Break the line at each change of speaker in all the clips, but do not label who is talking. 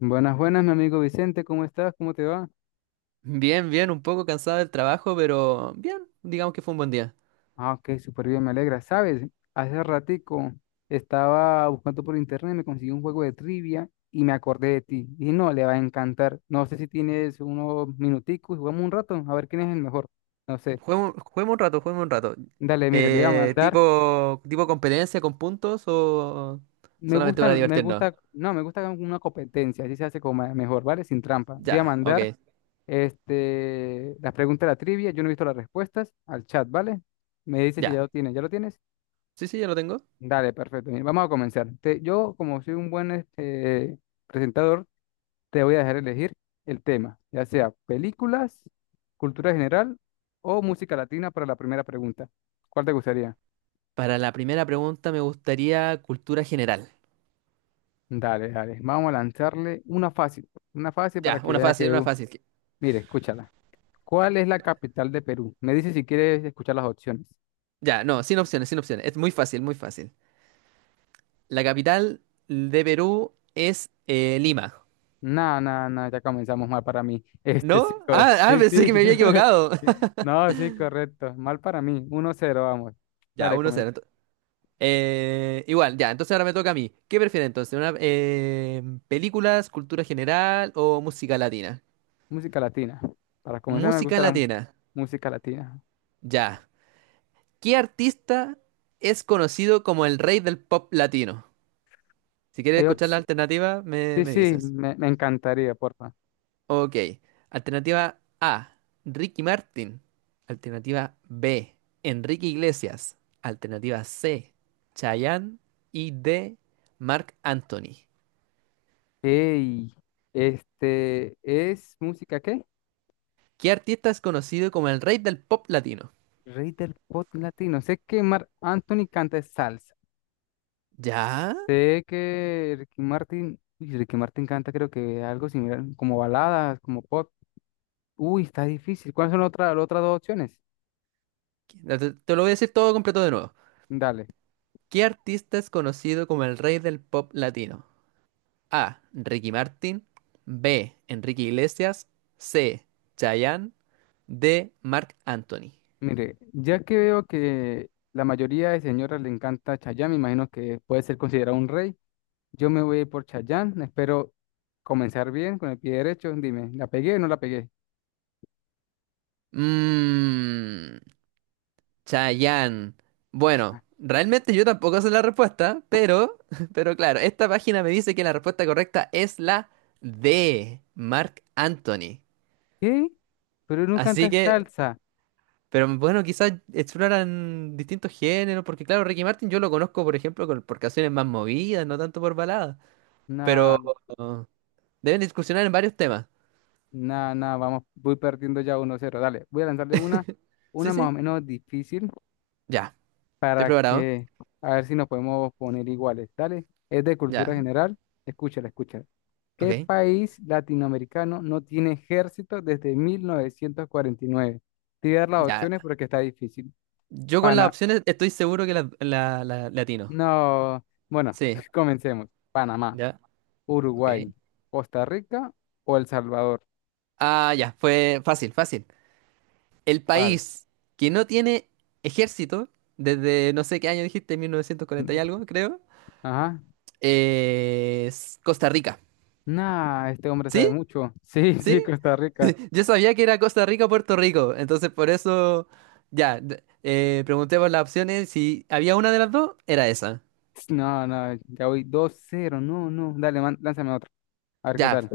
Buenas, buenas, mi amigo Vicente, ¿cómo estás? ¿Cómo te va?
Bien, bien, un poco cansada del trabajo, pero bien, digamos que fue un buen día.
Ah, ok, súper bien, me alegra. ¿Sabes? Hace ratico estaba buscando por internet, me conseguí un juego de trivia y me acordé de ti. Y no, le va a encantar. No sé si tienes unos minuticos, jugamos un rato, a ver quién es el mejor. No sé.
Juguemos, juguemos un rato, juguemos un rato.
Dale, mire, le voy a mandar.
Tipo competencia con puntos o solamente para
Me
divertirnos.
gusta, no, me gusta una competencia, así se hace como mejor, ¿vale? Sin trampa. Te voy a
Ya, ok,
mandar las preguntas de la trivia, yo no he visto las respuestas, al chat, ¿vale? Me dice si
ya.
ya lo tienes, ¿ya lo tienes?
Sí, sí, ya lo tengo.
Dale, perfecto. Mira, vamos a comenzar. Yo, como soy un buen presentador, te voy a dejar elegir el tema, ya sea películas, cultura general o música latina para la primera pregunta. ¿Cuál te gustaría?
Para la primera pregunta me gustaría cultura general.
Dale, dale. Vamos a lanzarle una fácil para
Ya,
que
una
veas
fácil,
que,
una fácil.
mire, escúchala. ¿Cuál es la capital de Perú? Me dice si quieres escuchar las opciones.
Ya, no, sin opciones, sin opciones. Es muy fácil, muy fácil. La capital de Perú es Lima.
No, no, no, ya comenzamos mal para mí. Este sí,
¿No? Ah, ah,
sí,
pensé
sí.
que me había equivocado.
No, sí, correcto. Mal para mí. 1-0, vamos.
Ya,
Dale,
uno
comen.
0 Igual, ya, entonces ahora me toca a mí. ¿Qué prefieres entonces? ¿Películas, cultura general o música latina?
Música latina. Para comenzar me
Música
gusta la
latina,
música latina.
ya. ¿Qué artista es conocido como el rey del pop latino? Si quieres
Hay
escuchar
otros.
la alternativa, me,
Sí,
me
sí,
dices.
me encantaría, porfa.
Ok, alternativa A, Ricky Martin. Alternativa B, Enrique Iglesias. Alternativa C, Chayanne. Y D, Marc Anthony.
Ey, ¿es música qué?
¿Qué artista es conocido como el rey del pop latino?
Rey del pop latino. Sé que Marc Anthony canta salsa.
¿Ya?
Sé que Ricky Martin, uy, Ricky Martin canta creo que algo similar, como baladas, como pop. Uy, está difícil. ¿Cuáles son las otras dos opciones?
Te lo voy a decir todo completo de nuevo.
Dale.
¿Qué artista es conocido como el rey del pop latino? A. Ricky Martin. B. Enrique Iglesias. C. Chayanne. D. Marc Anthony.
Mire, ya que veo que la mayoría de señoras le encanta Chayanne, me imagino que puede ser considerado un rey. Yo me voy a ir por Chayanne. Espero comenzar bien con el pie derecho. Dime, ¿la pegué o no la pegué?
Mmm. Chayanne. Bueno,
Cha-
realmente yo tampoco sé la respuesta, pero, pero claro, esta página me dice que la respuesta correcta es la D. Marc Anthony.
¿Qué? Pero no
Así
canta
que,
salsa.
pero bueno, quizás exploran distintos géneros, porque claro, Ricky Martin yo lo conozco, por ejemplo, por canciones más movidas, no tanto por baladas. Pero
Nah,
uh, deben discusionar en varios temas.
nah, nah, vamos, voy perdiendo ya 1-0. Dale, voy a lanzarle una
Sí,
más
sí,
o menos difícil.
ya. Estoy
Para
preparado.
que a ver si nos podemos poner iguales. Dale, es de cultura
Ya,
general. Escúchala, escúchala. ¿Qué
ok.
país latinoamericano no tiene ejército desde 1949? Te voy a dar las
Ya.
opciones porque está difícil.
Yo con las
Pana,
opciones estoy seguro que le atino.
no. Bueno,
Sí,
comencemos. Panamá,
ya, ok.
Uruguay, Costa Rica o El Salvador.
Ah, ya, fue fácil, fácil. El
¿Cuál?
país que no tiene ejército, desde no sé qué año dijiste, 1940 y algo, creo,
Ajá.
es Costa Rica.
Nah, este hombre sabe
¿Sí?
mucho. Sí, sí,
¿Sí?
Costa Rica.
Yo sabía que era Costa Rica o Puerto Rico, entonces por eso ya pregunté por las opciones. Si había una de las dos, era esa.
No, no, ya voy 2-0. No, no. Dale, lánzame otro. A ver qué
Ya,
tal.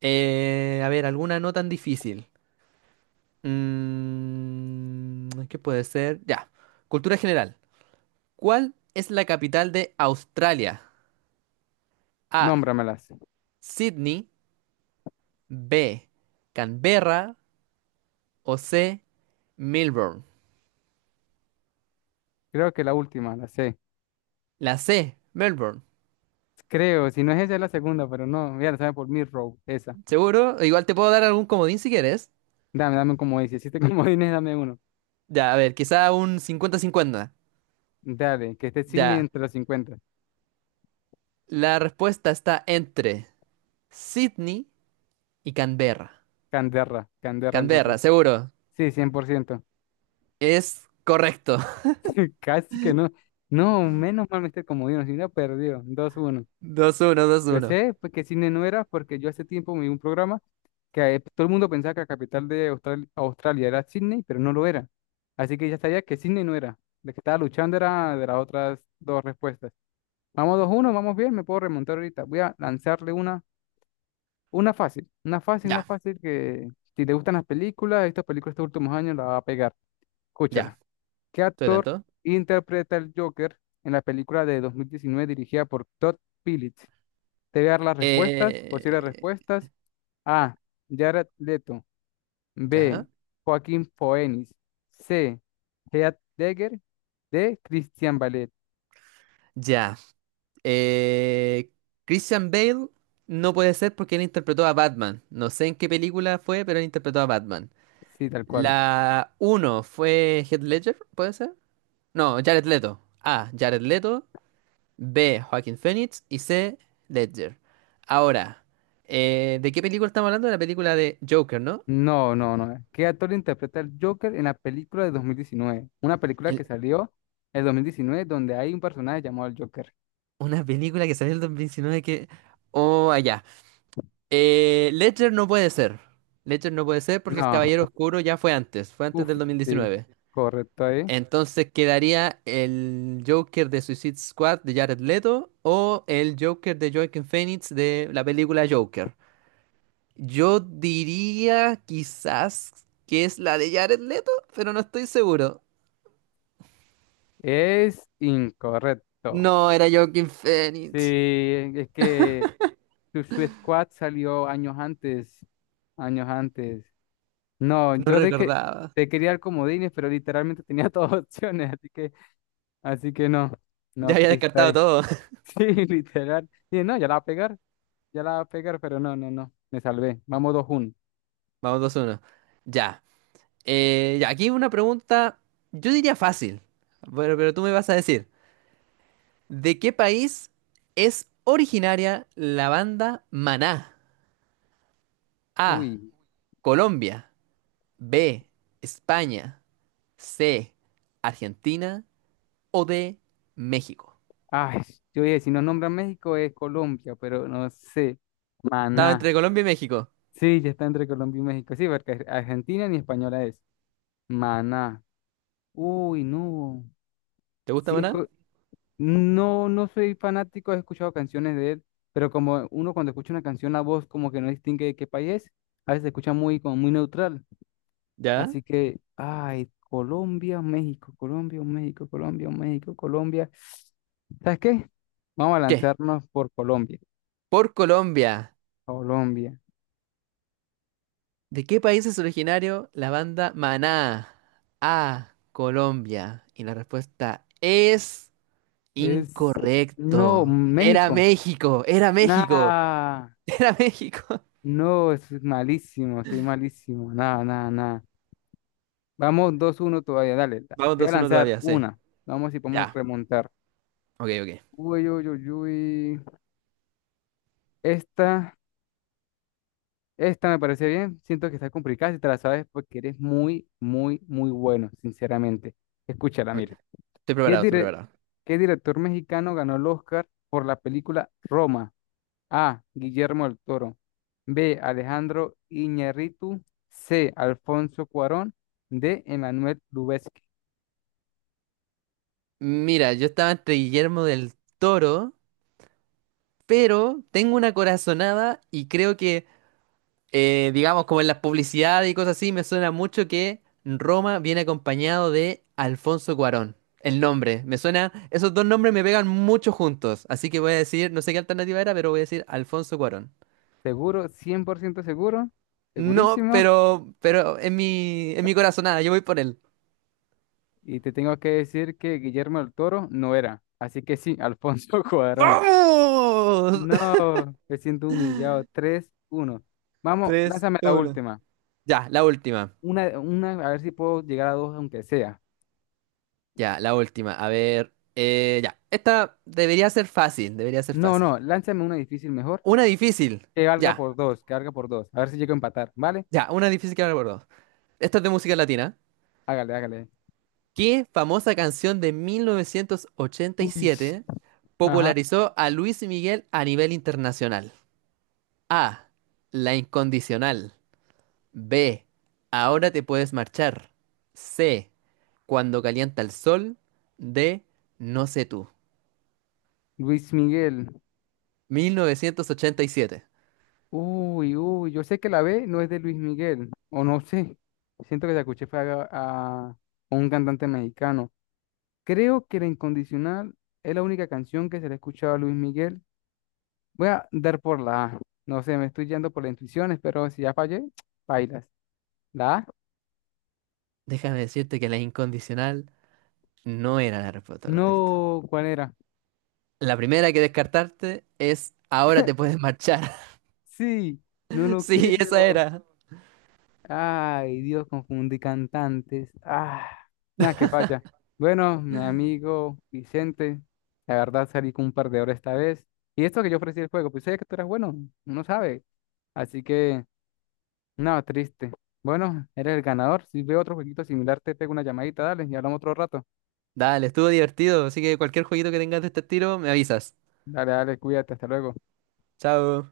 a ver, alguna no tan difícil. ¿Qué puede ser? Ya, cultura general. ¿Cuál es la capital de Australia? A.
Nómbramelas.
Sydney. B. Canberra. O C. Melbourne.
Creo que la última, la sé.
La C. Melbourne.
Creo, si no es esa, es la segunda, pero no. Mira, la sabe por Row, esa.
¿Seguro? Igual te puedo dar algún comodín si quieres.
Dame, dame como dice. Si te comodines, dame uno.
Ya, a ver, quizá un cincuenta cincuenta.
Dale, que esté Sidney
Ya.
entre los 50.
La respuesta está entre Sydney y Canberra.
Canderra, Canderra entonces.
Canberra, seguro.
Sí, 100%.
Es correcto.
Casi que no. No, menos mal me esté comodino, si no, perdió. 2-1.
dos uno dos
Yo
uno
sé pues, que Sydney no era porque yo hace tiempo me vi un programa que todo el mundo pensaba que la capital de Australia era Sydney, pero no lo era. Así que ya sabía que Sydney no era. La que estaba luchando era de las otras dos respuestas. Vamos 2-1, vamos bien, me puedo remontar ahorita. Voy a lanzarle una fácil, una fácil, una
Ya,
fácil que si te gustan las películas, estas películas estos últimos años la va a pegar.
ya.
Escúchala. ¿Qué
Estoy
actor
atento.
interpreta el Joker en la película de 2019 dirigida por Todd Phillips? Te voy a dar las respuestas, posibles
Eh,
respuestas. A. Jared Leto. B.
ya.
Joaquín Phoenix. C. Heath Ledger. D. Christian Ballet.
Ya. Eh, Christian Bale no puede ser porque él interpretó a Batman. No sé en qué película fue, pero él interpretó a Batman.
Sí, tal cual.
La uno fue Heath Ledger, ¿puede ser? No, Jared Leto. Ah, Jared Leto. B, Joaquin Phoenix y C, Ledger. Ahora, ¿de qué película estamos hablando? De la película de Joker, ¿no?
No, no, no. ¿Qué actor interpreta el Joker en la película de 2019? Una película que
El-
salió en 2019, donde hay un personaje llamado el Joker.
una película que salió en el 2019 que... Oh, allá. Ledger no puede ser. Ledger no puede ser porque el
No.
Caballero Oscuro ya fue antes
Uf,
del
sí.
2019.
Correcto, ahí.
Entonces quedaría el Joker de Suicide Squad de Jared Leto o el Joker de Joaquin Phoenix de la película Joker. Yo diría quizás que es la de Jared Leto, pero no estoy seguro.
Es incorrecto.
No, era Joaquin
Sí,
Phoenix.
es que Suicide Squad salió años antes, años antes. No,
No
yo de que
recordaba.
te quería dar comodines, pero literalmente tenía todas opciones, así que no,
Ya
no,
había
triste
descartado
ahí.
todo.
Sí, literal. Y no, ya la va a pegar, ya la va a pegar, pero no, no, no, me salvé. Vamos 2-1.
Vamos 2-1. Ya. Ya, aquí una pregunta, yo diría fácil, bueno, pero tú me vas a decir, ¿de qué país es originaria la banda Maná? A,
Uy,
Colombia, B, España, C, Argentina o D, México.
ay, yo dije, si no nombra México es Colombia, pero no sé.
Estaba
Maná.
entre Colombia y México.
Sí, ya está entre Colombia y México. Sí, porque Argentina ni española es. Maná. Uy, no.
¿Te gusta
Sí, es,
Maná?
co. No, no soy fanático, he escuchado canciones de él, pero como uno cuando escucha una canción, la voz como que no distingue de qué país es, a veces se escucha muy, como muy neutral.
¿Ya?
Así que, ay, Colombia, México, Colombia, México, Colombia, México, Colombia. ¿Sabes qué? Vamos a
¿Qué?
lanzarnos por Colombia.
Por Colombia.
Colombia.
¿De qué país es originario la banda Maná? A. Colombia. Y la respuesta es
Es. No,
incorrecto.
México.
Era México,
Nah.
era México.
No, es malísimo, soy malísimo. Nada, nada, nada. Vamos dos uno todavía, dale.
Vamos
Te voy a
2-1
lanzar
todavía, sí.
una. Vamos si podemos
Ya.
remontar.
Ok, ok.
Uy, uy, uy, uy. Esta, esta me parece bien. Siento que está complicada si te la sabes porque eres muy, muy, muy bueno, sinceramente. Escúchala,
Ok.
mire.
Estoy
¿Qué
preparado, estoy
dire-
preparado.
qué director mexicano ganó el Oscar por la película Roma? A. Guillermo del Toro. B. Alejandro Iñárritu. C. Alfonso Cuarón. D. Emmanuel Lubezki.
Mira, yo estaba entre Guillermo del Toro, pero tengo una corazonada y creo que digamos, como en las publicidades y cosas así, me suena mucho que Roma viene acompañado de Alfonso Cuarón. El nombre, me suena, esos dos nombres me pegan mucho juntos, así que voy a decir, no sé qué alternativa era, pero voy a decir Alfonso Cuarón.
Seguro, 100% seguro,
No,
segurísimo.
pero en mi corazonada, yo voy por él.
Y te tengo que decir que Guillermo del Toro no era. Así que sí, Alfonso Cuarón.
¡Vamos!
No, me siento humillado. 3-1. Vamos,
Tres,
lánzame la
uno.
última.
Ya, la última.
Una, a ver si puedo llegar a dos, aunque sea.
Ya, la última. A ver, ya. Esta debería ser fácil, debería ser
No,
fácil.
no, lánzame una difícil mejor.
Una difícil.
Que valga
Ya,
por dos, que valga por dos. A ver si llego a empatar, ¿vale?
ya, una difícil que no recuerdo. Esta es de música latina.
Hágale, hágale.
¿Qué famosa canción de
Uy,
1987
ajá.
popularizó a Luis Miguel a nivel internacional? A. La incondicional. B. Ahora te puedes marchar. C. Cuando calienta el sol. D. No sé tú.
Luis Miguel.
1987.
Uy, uy, yo sé que la B no es de Luis Miguel, o no sé. Siento que la escuché fue a un cantante mexicano. Creo que La Incondicional es la única canción que se le ha escuchado a Luis Miguel. Voy a dar por la A. No sé, me estoy yendo por las intuiciones, pero si ya fallé, bailas. ¿La A?
Déjame decirte que la incondicional no era la respuesta correcta.
No, ¿cuál era?
La primera que descartarte es Ahora te puedes marchar.
Sí, no lo
Sí, esa
creo.
era.
Ay, Dios, confundí cantantes. Ah, nada, que falla. Bueno, mi amigo Vicente, la verdad salí con un perdedor esta vez. Y esto que yo ofrecí el juego, pues sabía que tú eras bueno, uno sabe. Así que, nada, triste. Bueno, eres el ganador. Si veo otro jueguito similar, te pego una llamadita, dale, y hablamos otro rato.
Dale, estuvo divertido, así que cualquier jueguito que tengas de este estilo, me avisas.
Dale, dale, cuídate, hasta luego.
Chao.